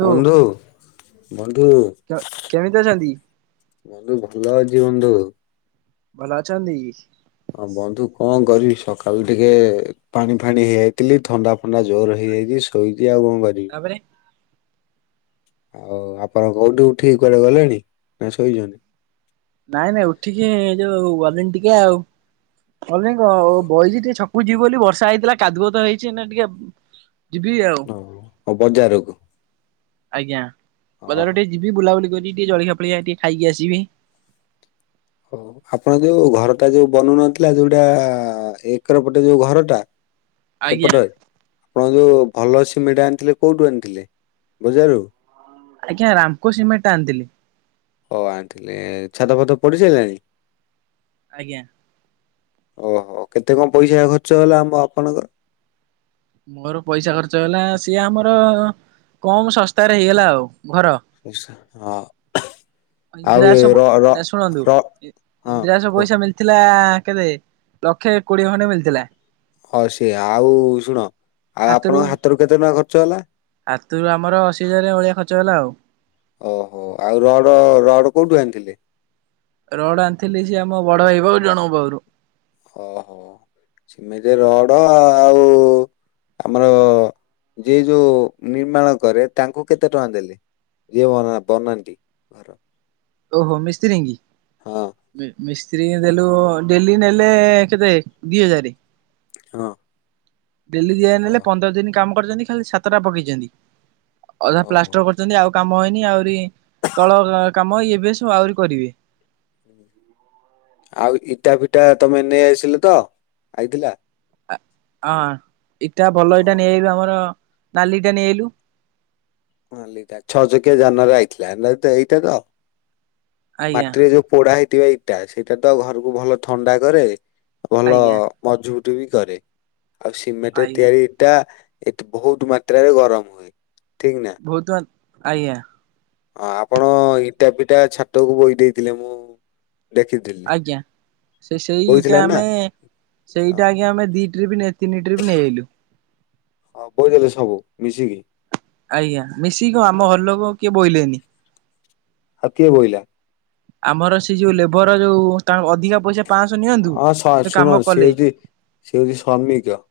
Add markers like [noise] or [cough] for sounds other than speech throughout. ବନ୍ଧୁ ବନ୍ଧୁ। କେମିତି ଅଛନ୍ତି? ବନ୍ଧୁ ଭଲ ଅଛି ବନ୍ଧୁ। ଭଲ ଅଛନ୍ତି। ହଁ ବନ୍ଧୁ କଣ କରିବି ସକାଳୁ ଟିକେ ପାଣି ଫାଣି ହେଇଯାଇଥିଲି ଥଣ୍ଡା ଥଣ୍ଡା ଜୋର ହେଇଯାଇଛି ଶୋଇଛି ଆଉ କଣ କରିବି। ତ ପରେ ଆଉ ଆପଣ ଘଉଠି ଉଠିକି କୁଆଡ଼େ ଗଲେଣିନା ଶୋଇଚନ୍ତି? ନାଇଁ ନାଇଁ ଉଠିକି ଏଇଯୋଉ ଗଲିଣି ଟିକେ ଆଉ। ଗଲିନି ଗ ବଇଚି ଟିକେ ଛକକୁ ଯିବବୋଲି ବର୍ଷା ହେଇଥିଲା କାଦୁଅତ ହେଇଚି ଏଇନା ଟିକେ ଯିବି ଆଉ ହଁ କଁ ବଜାରକୁ। ଆଜ୍ଞା ଓହୋ। ବଜାରଟିକେ ଯିବି ବୁଲାବୁଲି କରି ଟିକେ ଜଳଖିଆ ଫଳଖିଆ ଟିକେ ଖାଇକି ଆସିବି। ହଉ ଆପଣ ଯୋଉ ଘରଟା ଯୋଉ ବନଉନଥିଲା ଯୋଉଟା ଏକର ପଟେ ଯୋଉ ଘରଟା? [inaudible] ସେପଟରେ ଆପଣ ଯୋଉ ଭଲ ସିମେଣ୍ଟ ଆଣିଥିଲେ କୋଉଠୁ ଆଣିଥିଲେ ବଜାରରୁ? ଆଜ୍ଞା ରାମକୋ ସିମେଣ୍ଟ ଆଣିଥିଲି। ହଉ ଆଣିଥିଲେ ଛାତ ଫାତ ପଢ଼ି ସାରିଲାଣି? ଆଜ୍ଞା। ଓହୋ କେତେ କଣ ପଇସା ଖର୍ଚ୍ଚ ହେଲା ଆମ ଆପଣଙ୍କର? ମୋର ପଇସା ଖର୍ଚ୍ଚ ହେଲା ସିଏ ଆମର କମ୍ ଶସ୍ତାରେ ହେଇଗଲା ଆଉ ଘର। ଆଚ୍ଛା ହଁ। ଆଉ ଏ ର ର ଇନ୍ଦିରାବାସ ଶୁଣନ୍ତୁ ର ଇ ହଁ ଇନ୍ଦିରା ବାସ କୁହ ପଇସା ମିଳି ଥିଲା କେତେ ଲକ୍ଷେ କୋଡ଼ିଏ ଖଣ୍ଡେ ମିଳିଥିଲା। ହଁ ସିଏ ଆଉ ଶୁଣ ଆଉ ଆପଣଙ୍କ ହାତରୁ କେତେ ଟଙ୍କା ଖର୍ଚ୍ଚ ହେଲା? ହାତରୁ ଆମର ଅଶୀ ହଜାର ଭଳିଆ ଖର୍ଚ ହେଲା ଆଉ। ଓହୋ ଆଉ ରଡ଼ ରଡ଼ କୋଉଠୁ ଆଣିଥିଲେ? ରୋଡ଼ ଆଣିଥିଲି ସିଏ ଆମ ବଡ଼ ଭାଇ ଜଣଙ୍କ ପାଖରୁ। ଓହୋ ସେମିଟେ ରଡ଼ ଆଉ ଆମର ଯିଏ ଯୋଉ ନିର୍ମାଣ କରେ ତାଙ୍କୁ କେତେ ଟଙ୍କା ଦେଲେ ଯିଏ ବ ବାନାନ୍ତି? ଘର ଓହୋ ମିସ୍ତ୍ରୀକି? ହଁ ମିସ୍ତ୍ରୀଙ୍କୁ ଦେଲୁ ଡେଲି ନେଲେ କେତେ ଦିହଜାରେ। ହଁ। ଡେଲି ଦିଆ ଓ ନେଲେ ପନ୍ଦର ଦିନି କାମ କରିଚନ୍ତି ଖାଲି ଛିତଟା ପକେଇଚନ୍ତି ଅଧା ଓହୋ। ପ୍ଲାଷ୍ଟର ଛନ୍ତି ଆଉ କାମ ହେଇନି ଆହୁରି ତଳ କାମ ଇଏ ପିଏ ସବୁ ଆହୁରି କରିବେ। ଆଉ ଇଟା ଫିଟା ତମେ ନେଇ ଆସିଲତ ଆଇଥିଲା? ହଁ ଇଟା ଭଲ ଇଟା ହଁ ନେଇଆଇଲୁ ଆମର ନାଲିଟା ନେଇଆଇଲୁ। ହଁ ଲିଟା ଛଅ ଚକିଆ ଯାନରେ ଆଇଥିଲା [unintelligible] ଏଇଟାତ? ଆଜ୍ଞା ମାଟିରେ ଯୋଉ ପୋଡ଼ା ହେଇଥିବା ଇଟା ସେଇଟାତ ଘରକୁ ଭଲ ଥଣ୍ଡା କରେ। ଭଲ ଆଜ୍ଞା ମଜବୁତ୍ ବି କରେ ଆଉ ସିମେଣ୍ଟରେ ଆଜ୍ଞା ତିଆରି ଇଟା ଏତେ ବହୁତ୍ ମାତ୍ରାରେ ଗରମ ହୁଏ ଠିକ୍ ନା? ବହୁତ୍ ମାନ୍ ଆଜ୍ଞା। ଆଁ ଆପଣ ଇଟା ପିଟା ଛାତକୁ ବୋହି ଦେଇଥିଲେ ମୁଁ ଦେଖିଥିଲି। ଆଜ୍ଞା ସେ ବୋଇଥିଲା ସେଇଇଟା ନା ଆମେ ହଁ ସେଇଇଟା ଆଜ୍ଞ ଆମେ ଦି ଟ୍ରିପ୍ ତିନି ଟ୍ରିପ୍ ନେଇଆଇଲୁ। ହଁ ବୋହିଦେଲେ ସବୁ ମିଶିକି? ଆଜ୍ଞା ମିଶିକି କଣ ଆମ ହଁ ଘରଲୋକ କିଏ ବୋହିଲେନି। ଆଉ କିଏ ବୋହିଲା? ଆମର ସେଯୋଉ ଲେବର ଯୋଉ ତାଙ୍କୁ ଅଧିକା ପଇସା ପାଁଶହ ନିଅନ୍ତୁ। ହଁ ଶ କିନ୍ତୁ କାମ ଶୁଣ ସିଏ କଲେ ଯଦି ସେ ହଉଚି ଶ୍ରମିକ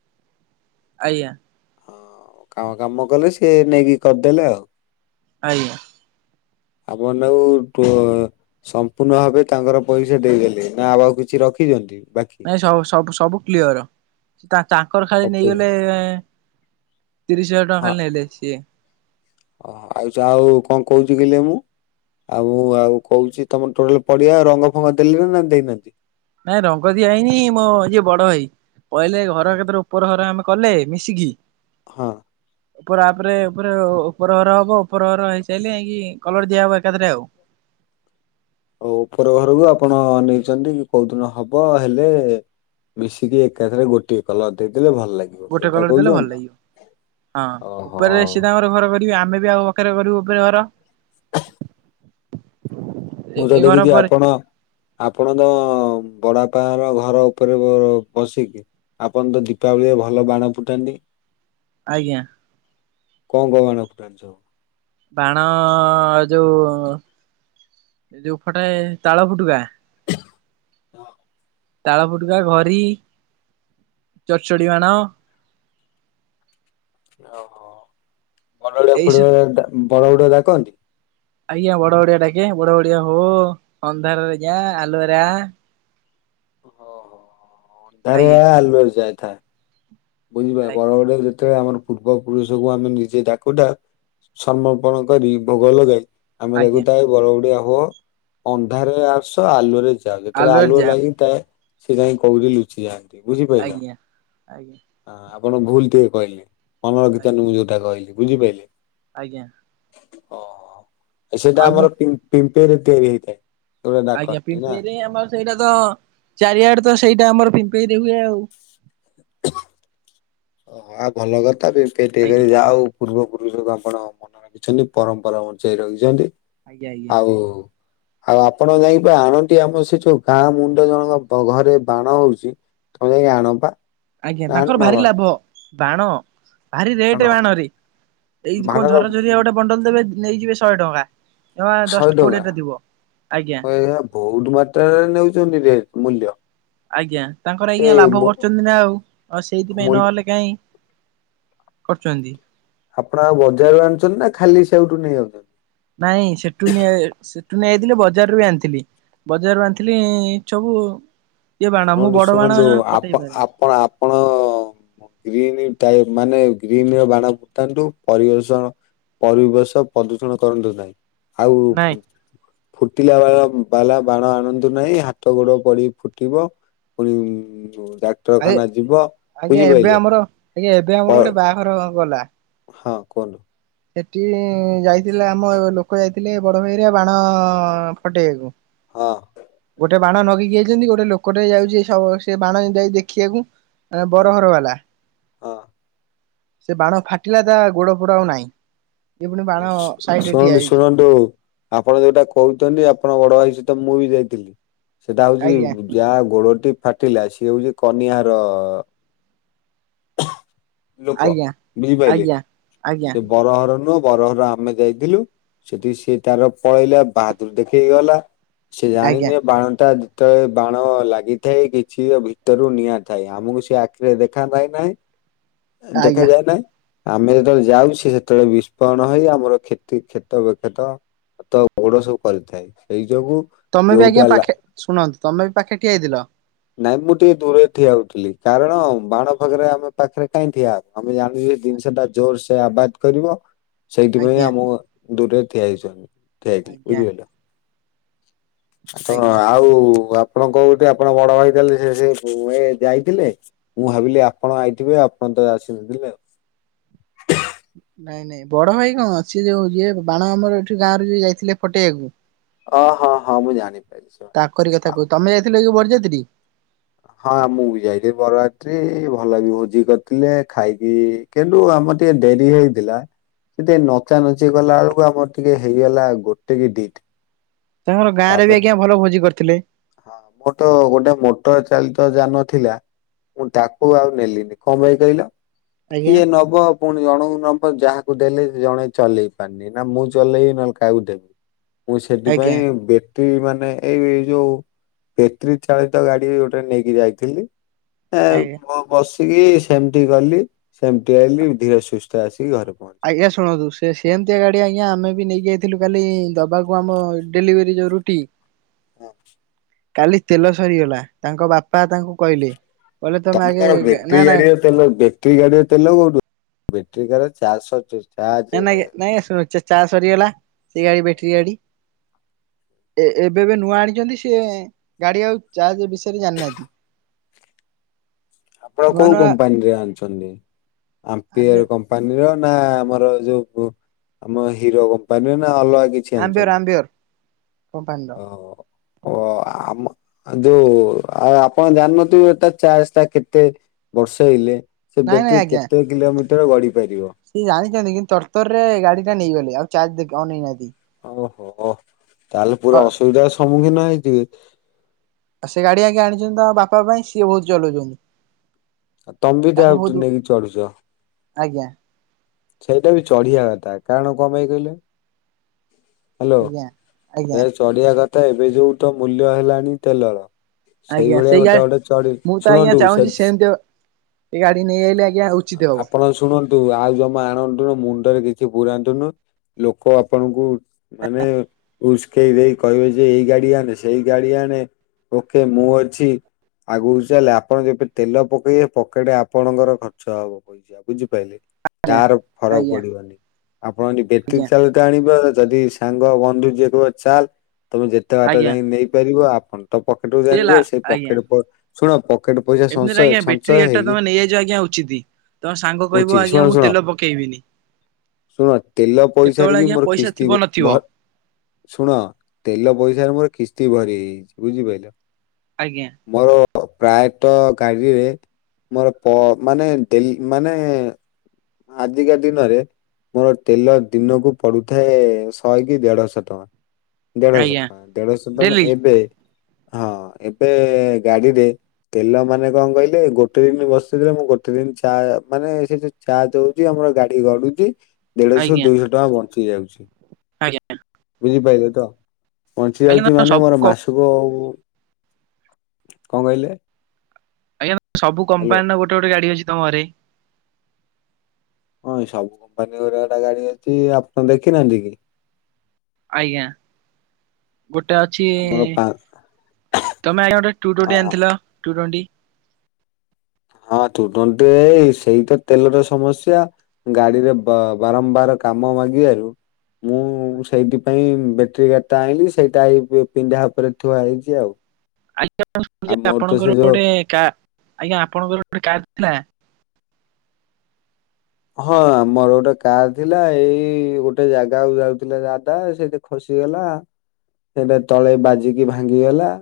ଆଜ୍ଞା। ହଁ କାମ କାମ କଲେ ସିଏ ନେଇକି କରିଦେଲେ ଆଉ। ଆଜ୍ଞା। ଆପଣ ତାଙ୍କୁ ଟୁ ସମ୍ପୂର୍ଣ୍ଣ ଭାବେ ତାଙ୍କର ପଇସା ଦେଇଦେଲେ ନା ଆଉ କିଛି ରଖିଛନ୍ତି ବାକି? ଁ ସୁ ସବୁ ସବୁ କ୍ଲିଅର। ତା- ତା ତାଙ୍କର ଖାଲି ସବୁ। ନେଇଗଲେ ତିରିଶ୍ ହଜାର୍ ଟଙ୍କା ଖାଲି ନେଲେ ସିଏ। ଓ ଆଇ- ଯାହଉ କଣ କହୁଚି କହିଲେ ମୁଁ ଆଉ- ଆଉ କହୁଚି ତମର ଟୋଟାଲେ ପଡିଆ ଆଉ ରଙ୍ଗ ଫଙ୍ଗ ଦେଲେଣି ନା ଦେଇନାହାନ୍ତି? ନାଇଁ ରଙ୍ଗ ଦିଆ ହେଇନି ମୋ ଯିଏ ବଡ ଭାଇ କହିଲେ ଘର ହଁ ଏକାଥରେ ଉପର ହର ଆମେ କଲେ ମିଶିକି ହଁ। ଉପର ଆପ୍ ରେ ଉପରେ- ଉପର ହର ହବ ଉପର ହର ହେଇସାରିଲେ ଯାଇକି କଲର୍ ଦିଆହବ ଏକାଥରେ ଆଉ। ଓ ଉପର ଘରକୁ ଆପଣ ଅନେଇଚନ୍ତି କି କଉ ଦିନ ହବ ହେଲେ ମିଶିକି ଏକାଥରେ ଗୋଟିଏ କଲର୍ ଦେଇଦେଲେ ଭଲ ଲାଗି ଗୋଟେ କଲର୍ ଦେଲେ ଭଲ ଲାଗିବ ହଁ ଓହୋ ଉପରେ ସିଏ ତାଙ୍କର ଘର କରିବେ ଆମେ ବି ଆଉ [unintelligible] ଉପରେ ଘର ମୁଁ ତ ଏ ଘର ଦେଖିଚି ପରେ ଆପଣ ଆପଣ ତ ବଡ଼ାପା ହର ଘର ଉପରେ ବସିକି ଆପଣ ତ ଦୀପାବଳିରେ ଭଲ ବାଣ ଫୁଟାନ୍ତି। ଆଜ୍ଞା। କଣ କଣ ବାଣ ଫୁଟାନ୍ତି ସବୁ? ବାଣ ଯଉ ଏ ଯଉ ଫଟେ ତାଳ ଫୁଟୁକା ହଁ। ତାଳ ଫୁଟୁକା ଘରି ଓହୋ [unintelligible] ଫୁଟେ ଏଇସବୁ ବଡ ବଡୁଆ ଡାକନ୍ତି? ଆଜ୍ଞା ବଡ ବଡିଆ ଡାକେ ବଡ ବଡିଆ ହୋ ଅନ୍ଧାରରେ ଯା ଆଲୁଅରେ ଆ। ଓହୋ ଆଜ୍ଞା ଅନ୍ଧାରରେ ଆ-ଆଲୁଅରେ ଯାଇଥାଏ। ବୁଝିପାଇଲେ ଆଜ୍ଞା ବରଗଡ ଯେତେବେଳେ ଆମର ପୂର୍ବ ପୁରୁଷକୁ ଆମେ ନିଜେ ଡାକୁଟା ସମର୍ପଣ କରି ଭୋଗ ଲଗାଇ ଆମେ ଆଜ୍ଞା ଦେଖୁଥାଉ ବଡ ବୁଡିଆ ହୋ ଅନ୍ଧାରରେ ଆସ ଆଲୁଅରେ ଯା ଯେତେବେଳେ ଆଲୁଅରେ ଆଲୁଅ ଯା ଲାଗିଥାଏ ସେ ଯାଇଁ କଉଠି ଲୁଚିଯାଆନ୍ତି। ଆଜ୍ଞା -ଆଜ୍ଞା। ହଁ ଆପଣ ଭୁଲ୍ ଟିକେ କହିଲେ [unintelligible] ଯଉଟା କହିଲି ବୁଝିପାଇଲେ। ଆଜ୍ଞା। ଓହ ସେଇଟା ଆଉ କଣ ଆମର ପିମ୍ପେ- ପିମ୍ପେଇରେ ତିଆରି ହେଇଥାଏ। ତେବେ ଆଜ୍ଞା ଡାକନ୍ତି ନା। ପିମ୍ପେଇରେ ଆମର ସେଇଟା ତ ଚାରିଆଡେ ତ ସେଇଟା ଆମର ପିମ୍ପେଇରେ ହୁଏ ଆଉ। ଓହ ଆଉ ଭଲ କଥା ପିମ୍ପେଇ ଟିକେ କରି ଆଜ୍ଞା ଯାଉ ପୂର୍ବ ପୁରୁଷକୁ ଆପଣ ମନେ ରଖିଚନ୍ତି ପରମ୍ପରା ବଞ୍ଚେଇ ରଖିଚନ୍ତି। ଆଜ୍ଞା ଆଜ୍ଞା ଆଉ ଆଉ ଆପଣ ଯାଇଁକି ପୁରା ଆଣନ୍ତି ଆମର ସେଠୁ ଗାଁ ମୁଣ୍ଡ ଜଣଙ୍କ କ-ଘରେ ବାଣ ହଉଚି। ତମେ ଯାଇ ଆଣ ପା। ଆଜ୍ଞା ତାଙ୍କର ଭାରି ବାଣ ଲାଭ ବାଣ ଭାରି ଆଣ ରେଟ୍ ରେ ବାଣରେ ଏଇ କଣ ବାଣର ଝର ଝରିଆ ଗୋଟେ ବଣ୍ଡଲ୍ ଦେବେ ନେଇଯିବେ ଶହେ ଟଙ୍କା। ଯମା ଦଶ୍ ଶହେ କୋଡିଏ ଟଙ୍କା ଟା ଥିବ- ଆଜ୍ଞା। ଏ ବହୁତ ମାତ୍ରାରେ ନଉଚନ୍ତି ରେଟ୍-ମୂଲ୍ୟ। ଆଜ୍ଞା ତାଙ୍କର ଆଜ୍ଞା ଲାଭ କରୁଚନ୍ତି ନା ଆଉ- ଆଉ ସେଇଥିପାଇଁ ମୂଲ୍ୟ ନହେଲେ କାଇଁ କରୁଚନ୍ତି। ଆପଣ ଆଉ ବଜାରରୁ ଆଣୁଚନ୍ତି ନା ଖାଲି ସେଉଠୁ ନେଇଯାଉଚନ୍ତି? ନାଇଁ ସେଠୁ ନେ- ସେଠୁ ନେଇଯାଇଥିଲି ବଜାରରୁ ବି ଆଣିଥିଲି। ବଜାରରୁ ଆଣିଥିଲି ଚବୁ ଶୁଣନ୍ତୁ -ଶୁଣନ୍ତୁ ଆପ- ପାରେନି। ଆପଣ- ଆପଣ ଗ୍ରୀନି ଟାଇ- ମାନେ ଗ୍ରୀନି ର ବାଣ ଫୁଟାନ୍ତୁ ପରିବେଶଣ ପରିବେଶ ପ୍ରଦୂଷଣ କରନ୍ତୁ ନାହିଁ ଆଉ ନାଇଁ ଫୁଟିଲା ବାଳ- ବାଲା ବାଣ ଆଣନ୍ତୁ ନାହିଁ ହାତ ଗୋଡ ପଡିି ଫୁଟିବ। [unintelligible] ଆରେ ଯିବ ଆଜ୍ଞା ଏବେ ବୁଝିପାରିଲେ? ଆମର ଆଜ୍ଞା ଏବେ ଆମର ଗୋଟେ ବାହାଘର ଗଲା। ହଁ କୁହନ୍ତୁ। ସେଟି ଯାଇଥିଲେ ଆମ ଲୋକ ଯାଇ ଥିଲେ ବଡ ଭାଇରିଆ ବାଣ ଫଟେଇବାକୁ ହଁ ଗୋ ଟେ ବାଣ ନଗେକି ଆଇଚନ୍ତି ଗୋଟେ ଲୋକଟେ ଯାଉଛି ସ ସେ ବାଣ ଯାଇ ଦେଖିବାକୁ ଆଁ ହଁ ବରହର ବାଲା। ହଁ। ସେ ବାଣ ଫାଟିଲା ତା ଗୋଡ ଫୋଡ ଆଉ ନାହିଁ। ଇଏ ପୁଣି ବାଣ ସାଇଡରେ ଠିଆ ହେଇଛି [unintelligible] ଆପଣ ଯୋଉଟା କହୁଛନ୍ତି ଆପଣ ବଡ ଭାଇ ସହିତ ମୁଁ ବି ଯାଇଥିଲି। ସେଟା ଆଜ୍ଞା ହଉଛି ଯାଆ ଗୋଡଟି ଫାଟିଲା ସିଏ ହୋଚି କନିଆର ଲୋକ ଆଜ୍ଞା। ବୁଝିପାଇଲେ ଆଜ୍ଞା ଆଜ୍ଞା ସେ ବର ହର ନୁହଁ ବରହର ଆମେ ଯାଇଥିଲୁ ସେଠିକି ସେ ତାର ପଳେଇଲା ବାହାଦୁର ଦେଖେଇ ଗଲା ସେ ଆଜ୍ଞା ଜାଣିନି ଏ ବାଣ ଟା ତ ତ ଏ ବାଣ ଲାଗିଥାଏ କିଛି ଭିତରୁ ନିଆଁ ଥାଏ ଆମକୁ ସେ ଆଖିରେ ଦେଖା ଯାଏ ନାହିଁ। ଆଜ୍ଞା ଦେଖାଯାଏ ନାହିଁ ଆମେ ଯେତେବେଳେ ଯାଉଛେ ସେତେବେଳେ ବି କଣ ହେଇ ଆମର କ୍ଷତି କ୍ଷେତ ବିକ୍ଷେତ ହାତ ଗୋଡ ସବୁ କରିଥାଏ ସେଇ ଯୋଗୁ ତମେ ବି ଆଜ୍ଞା ଯୋଉଟା ଲା ପାଖେ ଶୁଣନ୍ତୁ ତମେ ବି ପାଖେ ଠିଆଇଥିଲ। ନାଇଁ ମୁଁ ଟିକେ ଦୂରରେ ଠିଆ ହଉଥିଲି କାରଣ ବାଣ ଫାଗରେ ଆମ ପାଖରେ କାଇଁ ଠିଆ ହ ଆମେ ଜାଣୁ ସେ ଜିନିଷ ଟା ଜୋର ସେ ଆବାଜ କରିବ। ସେଇଥିପାଇଁ ଆଜ୍ଞା ଆମୋ ଦୂରରେ ଠିଆ ହେଇଚୁ ଆମେ ଠିଆ ହେଇଥିଲୁ ଆଜ୍ଞା ବୁଝିପାଇଲ। ତ ଆଜ୍ଞା। ଆଉ ଆପଣ କୋଉଠି ଆପଣ ବ ବଡ ଭାଇ ତାଲେ ସେ ସେ ଯୋ ଏ ଯାଇଥିଲେ ମୁଁ ଭାବିଲି ଆପଣ ଆଇଥିବେ ଆପଣ ତ ଆସିନଥିଲେ ଆଉ। ନାଇଁ ନାଇଁ ବଡ ଭାଇ କଣ ସିଏ ଯୋଉ ଯିଏ ବାଣ ଆମର ଏଠି ଗାଁ ରୁ ଯିଏ ଯାଇଥିଲେ ଫଟେଇବାକୁ ଓ ହଁ ହଁ ମୁଁ ଜାଣିପାରିଛି ସବୁ ହଁ। ଥିଲେ ଯୋଉ ବର୍ଜାତିରି ହଁ ମୁଁ ବି ଯାଇଥିଲି ବରରାତ୍ରି ଭଲ ବି ଭୋଜି କରିଥିଲେ ଖାଇ ପି କିନ୍ତୁ ଆମର ଟିକେ ଡେରି ହେଇଥିଲା କିନ୍ତୁ ଏ ନଚା ନଚି କଲା ବେଳକୁ ଆମର ଟିକେ ହେଇଗଲା ଗୋଟେ କି ଦିଟ୍ ତାଙ୍କର ଗାଁରେ ବି ଆଜ୍ଞା ଭଲ ଭୋଜି କରିଥିଲେ। ହଁ ମୋର ତ ଗୋଟେ ମ ଟର ଚାଲିତ ଯାନ ଥିଲା ମୁଁ ତାକୁ ଆଉ ନେଲିିନି କଂ ପାଇଁ କହିଲ। ଆଜ୍ଞା କିଏ ନବ ପୁଣି ଜଣକୁ ନବ ଯାହାକୁ ଦେଲେ ସେ ଜଣେ ଚଲେଇ ପାରନି ନା ମୁଁ ଚଲେଇବି ନହେଲେ କାହାକୁ ଦେବୁ। ମୁଁ ସେଥି ଆଜ୍ଞା ପାଇଁ ବେଟ୍ରି ମାନେ ଏଇ ଯୋଉ ବେଟ୍ରି ଚାଳିତ ଗାଡି ଗୋଟେ ନେଇକି ଯାଇଥିଲି ଏ ଆଜ୍ଞା ମୁଁ ବସିକି ସେମତି ଗଲି ସେମତି ଆଇଲିି ଧୀର ସୁସ୍ଥ ଆସିକି ଘରେ ପହଞ୍ଚି ଆଜ୍ଞା ଶୁଣନ୍ତୁ ସେ ସେମିତିଆ ଗାଡ଼ି ଆଜ୍ଞା ଆମେ ବି ନେଇଯାଇଥିଲୁ କାଲି ଦବାକୁ ଆମ ଡେଲିଭରି ଯୋଉ ରୁ ଟି। ହଁ। କାଲି ତେଲ ସରିଗଲା ତାଙ୍କ ବାପା ତାଙ୍କୁ କହିଲେ କହିଲେ ତମେ ତମ ଆଗେ କାର କେ ବ୍ୟାଟେରୀ ନା ନା ଗାଡିର ତେଲ ବେଟରୀ ଗାଡିରେ ତେଲ କୋଉଠୁ ବେଟରୀ ଗାଡ ରେ ଚାଜ୍ ସର୍ଜା ନାଇ ନା ଆଜ୍ଞା ନାଇଁ ଶର ସେ ଚାର୍ଜ ସରିଗଲା ସେ ଗାଡି ବେଟ୍ରି ଗାଡି ଏ ଏବେ ଏବେ ନୂଆ ଆଣିଛନ୍ତି ସିଏ ଗାଡି ଆଉ ଚାର୍ଜ ବିଷୟରେ ଜାନ୍ ନାହାନ୍ତି। ଆପଣ କୋଉ ନୂଆ କମ୍ପାନୀରେ ଆନ୍ ଚନ୍ତି ଆମ୍ପିଅର କମ୍ପ କପାନୀର ନା ଆମର ଯୋଉ ଉ ଆମ ହିରୋ କମ୍ପାନୀର ନା ଅଲଗା କି ଆମ୍ୱିଅର୍ ଆମ୍ୱିଅର୍। ଓହ। ଓ ଆମ ଅ ଯୋଉ ଆଉ ଆପଣ ଜାଣିନଥୁବେ ଏଟା ଚାର୍ଜ ଟା କେତେ ବର୍ସେଇଲେ ସେ ନାଇଁ ବେଟ୍ରୀ କେତେ କିଲୋମିଟର ଗଡି ପାରିବ। ସେଏ ଜାଣିଛନ୍ତି କିନ୍ତୁ ତରତର ରେ ଗାଡି ଟା ନେଇଗଲେ ଆଉ ଚାର୍ଜ ହେଇନାହାନ୍ତି ଓହୋ ତାହେଲେ ପୁରା ଅସୁବିଧା ସମ୍ମୁଖୀନ ହେଇଥିବେ ଆଉ ସେ ଗାଡି ଆଜ୍ଞା ଆଣିଛନ୍ତି ତା ବାପା ପାଇଁ ସିଏ ବହୁତ ଚଲଉଛନ୍ତି ଆଉ ତମବ ବି ତ ତାଙ୍କୁ ବହୁତ ଆଉ ନେଇକି ଚଢୁଛ ଆଜ୍ଞା ସେଇଟା ବି ଚଢିବା କଥା କାରଣ କଣ ପାଇଁ କହିଲେ ହ୍ୟାଲୋ ଆଜ୍ଞା। ଆଜ୍ଞା ଏ ଚଢିବା କଥା ଏବେ ଯୋଉ ତ ମୂଲ୍ୟ ହେଲାଣି ତେଲର ଆଜ୍ଞା ସେଇଭଳିଆ ସେଇ ଗା ଗୋଟେ ଗୋଟେ ଚଢ ମୁଁ ତ ଆଜ୍ଞା ଶୁଣନ୍ତୁ ସେ ଚାହୁଁଛି ସେମିତି ଏ ଗାଡି ନେଇ ଆଇଲେ ଆଜ୍ଞା ଉଚିତ ହବ ଆପଣ ଶୁଣନ୍ତୁ ଆଉ ଜମା ଆଣନ୍ତୁନୁ ମୁଣ୍ଡରେ କିଛି ପୁରୁରାନ୍ତୁନୁ ଲୋକ ଆପଣଙ୍କୁ ମାନେ ଉସ୍କେଇ ଦେଇ କହିବେ ଯେ ଏଇ ଗାଡି ଆଣେ ସେଇ ଗାଡି ଆଣେ ଓକେ ମୁଁ ଅଛି ଆଗକୁ ଚାଲେ ଆପଣ ଯେବେ ତେଲ ପକେଇବେ ପକେଇଟେ ଆପଣଙ୍କର ଖର୍ଚ୍ଚ ହେବ ବୁଝିପାଇଲେ ତାର ଫରକ ଆଜ୍ଞା ପଡିବନି ଆପଣ ଆଜ୍ଞା ବେଟରି ଆଣିବା ଯଦି ସାଙ୍ଗ ବନ୍ଧୁ ଯିଏ କହ ଚାଲ ତମେ ଯେତେ ବାଟ ଆଜ୍ଞା ଯାଇକି ନେଇପାରିବ ଆପଣ ତ ପକେଟକୁୁ ଜଣି ସିଏ ଜାଣି ଲା ଜିବ ସେଇ ଆଜ୍ଞା ପକେଟ ଶୁଣ ପକେଟ ପଇସା ଏମିତିରେ ସୟ ଆଜ୍ଞା ବ୍ୟାଟେରୀ ସଞ୍ଚୟ ଗାଡି ଟା ହେଇକି ତମେ ନେଇଯାଇଛ ଆଜ୍ଞା ଉଚିତ। ତମ ସାଙ୍ଗ କହିବ ଉଚିତ ଶୁଣ ଆଜ୍ଞା ମୁଁ ଶୁଣ ତେଲ ପକେଇବିନି ଶୁଣ ତେଲ କେତେବେଳେ ପଇସାରେ ବି ଆଜ୍ଞା ମୋର ପଇସା କିସ୍ତି ଥିବ ନଥିବ। ଭ ଶୁଣ ତେଲ ପଇସାରେ ମୋର କିସ୍ତି ଭରି ହେଇଛି ବୁଝିପାରିଲ ଆଜ୍ଞା ମୋର ପ୍ରାୟତଃ ଗାଡିରେ ମୋର ପ ମାନେ ଡେ ମାନେ ଆଜିକା ଦିନରେ ମୋର ତେଲ ଦିନକୁ ପଡୁଥାଏ ଶହେ କି ଦେଢ ଶହ ଟଙ୍କା ଦେଢଶହ ଆଜ୍ଞା ଟଙ୍କା ଦେଢଶହ ଟଙ୍କା ଡେଲି ଏବେ ହଁ ଏବେ ଗାଡିରେ ତେଲ ମାନେ କଣ କହିଲେ ଗୋଟେ ଦିନ ବସିଥିଲେ ମୁଁ ଗୋଟେ ଦିନ ଚା ମାନେ ସେଠି ଚାର୍ଜ ହଉଛି ଆମର ଗାଡି ଗଡୁଛି ଦେଢଶହ ଆଜ୍ଞା ଦୁଇଶହ ଟଙ୍କା ବଞ୍ଚି ଯାଉଛି ଆଜ୍ଞା ବୁଝିପାରିଲେ ତ ବଞ୍ଚି ଆଜ୍ଞା ଯାଉଛି ତମ ମାନେ ମୋର ସବୁ ମାସକ କଣ କହିଲେ? ଆଜ୍ଞା ସବୁ ହ୍ୟାଲୋ କମ୍ପାନୀର ଗୋଟେ ଗୋଟେ ଗାଡି ଅଛି ତମ ଘରେ ହଁ ଏ ସବୁ କମ୍ପାନୀ ଗୋରେ ଗୋଟେ ଗାଡି ଅଛି ଆପଣ ଦେଖିନାହାନ୍ତି କି? ଆଜ୍ଞା ଗୋଟେ ଅଛି ଆମର ପା ତମେ ଆଜ୍ ଗଟେ ଟୁ ଟ୍ୱେଣ୍ଟି ହଁ ଆଣିଥିଲ ଟୁ ଟ୍ୱେଣ୍ଟି ହଁ ତୁଟନ୍ତ ଏଇ ସେଇ ତ ତେଲର ସମସ୍ୟା ଗାଡିରେ ବାରମ୍ବାର କାମ ମାଗିବାରୁ ମୁଁ ସେଇଥି ପାଇଁ ବେଟେରୀ ଗାଡ ଟା ଆଣିଲି ସେଇଟାଇ ପିନ୍ଧା ଉପରେ ଥୁଆ ହେଇଛି ଆଉ ଶ ଆଉ ମୋର ତ ସେ ଆପଣଙ୍କର ଯୋଉ ଗୋଟେ କ ଆଜ୍ଞା ଆପଣଙ୍କର ଗୋଟେ କାର ଥିଲା ହଁ ମୋର ଗୋଟେ କାର୍ ଥିଲା ଏଇ ଗୋଟେ ଜାଗାକୁ ଯାଉଥିଲା ଦାଦା ସେଇଠେ ଖସିଗଲା ସେଇଟା ତଳେ ବାଜିକି ଭାଙ୍ଗିଗଲା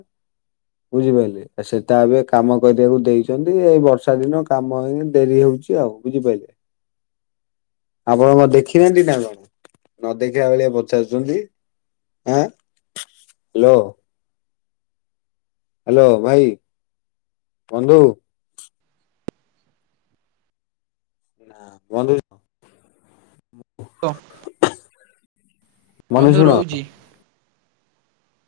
ବୁଝିପାରିଲେ ଆ ସେଟା ଏବେ କାମ କରିବାକୁ ଦେଇଛନ୍ତି ଏଇ ବର୍ଷା ଦିନ କାମ ହେଇନି ଡେରି ହଉଛି ଆଉ ବୁଝିପାରିଲେ ଆ ଆପଣ କଣ ଦେଖି ନାହାନ୍ତି ନା କଣ ନ ଦେଖା ଭେଳିଆ ପଚାରୁଛନ୍ତି। ଆଁ ଆ ହ୍ୟାଲୋ ହ୍ୟାଲୋ ଭାଇ ବନ୍ଧୁ ନା ବନ୍ଧୁ ହ ବନ୍ଧୁ ରହୁଛି।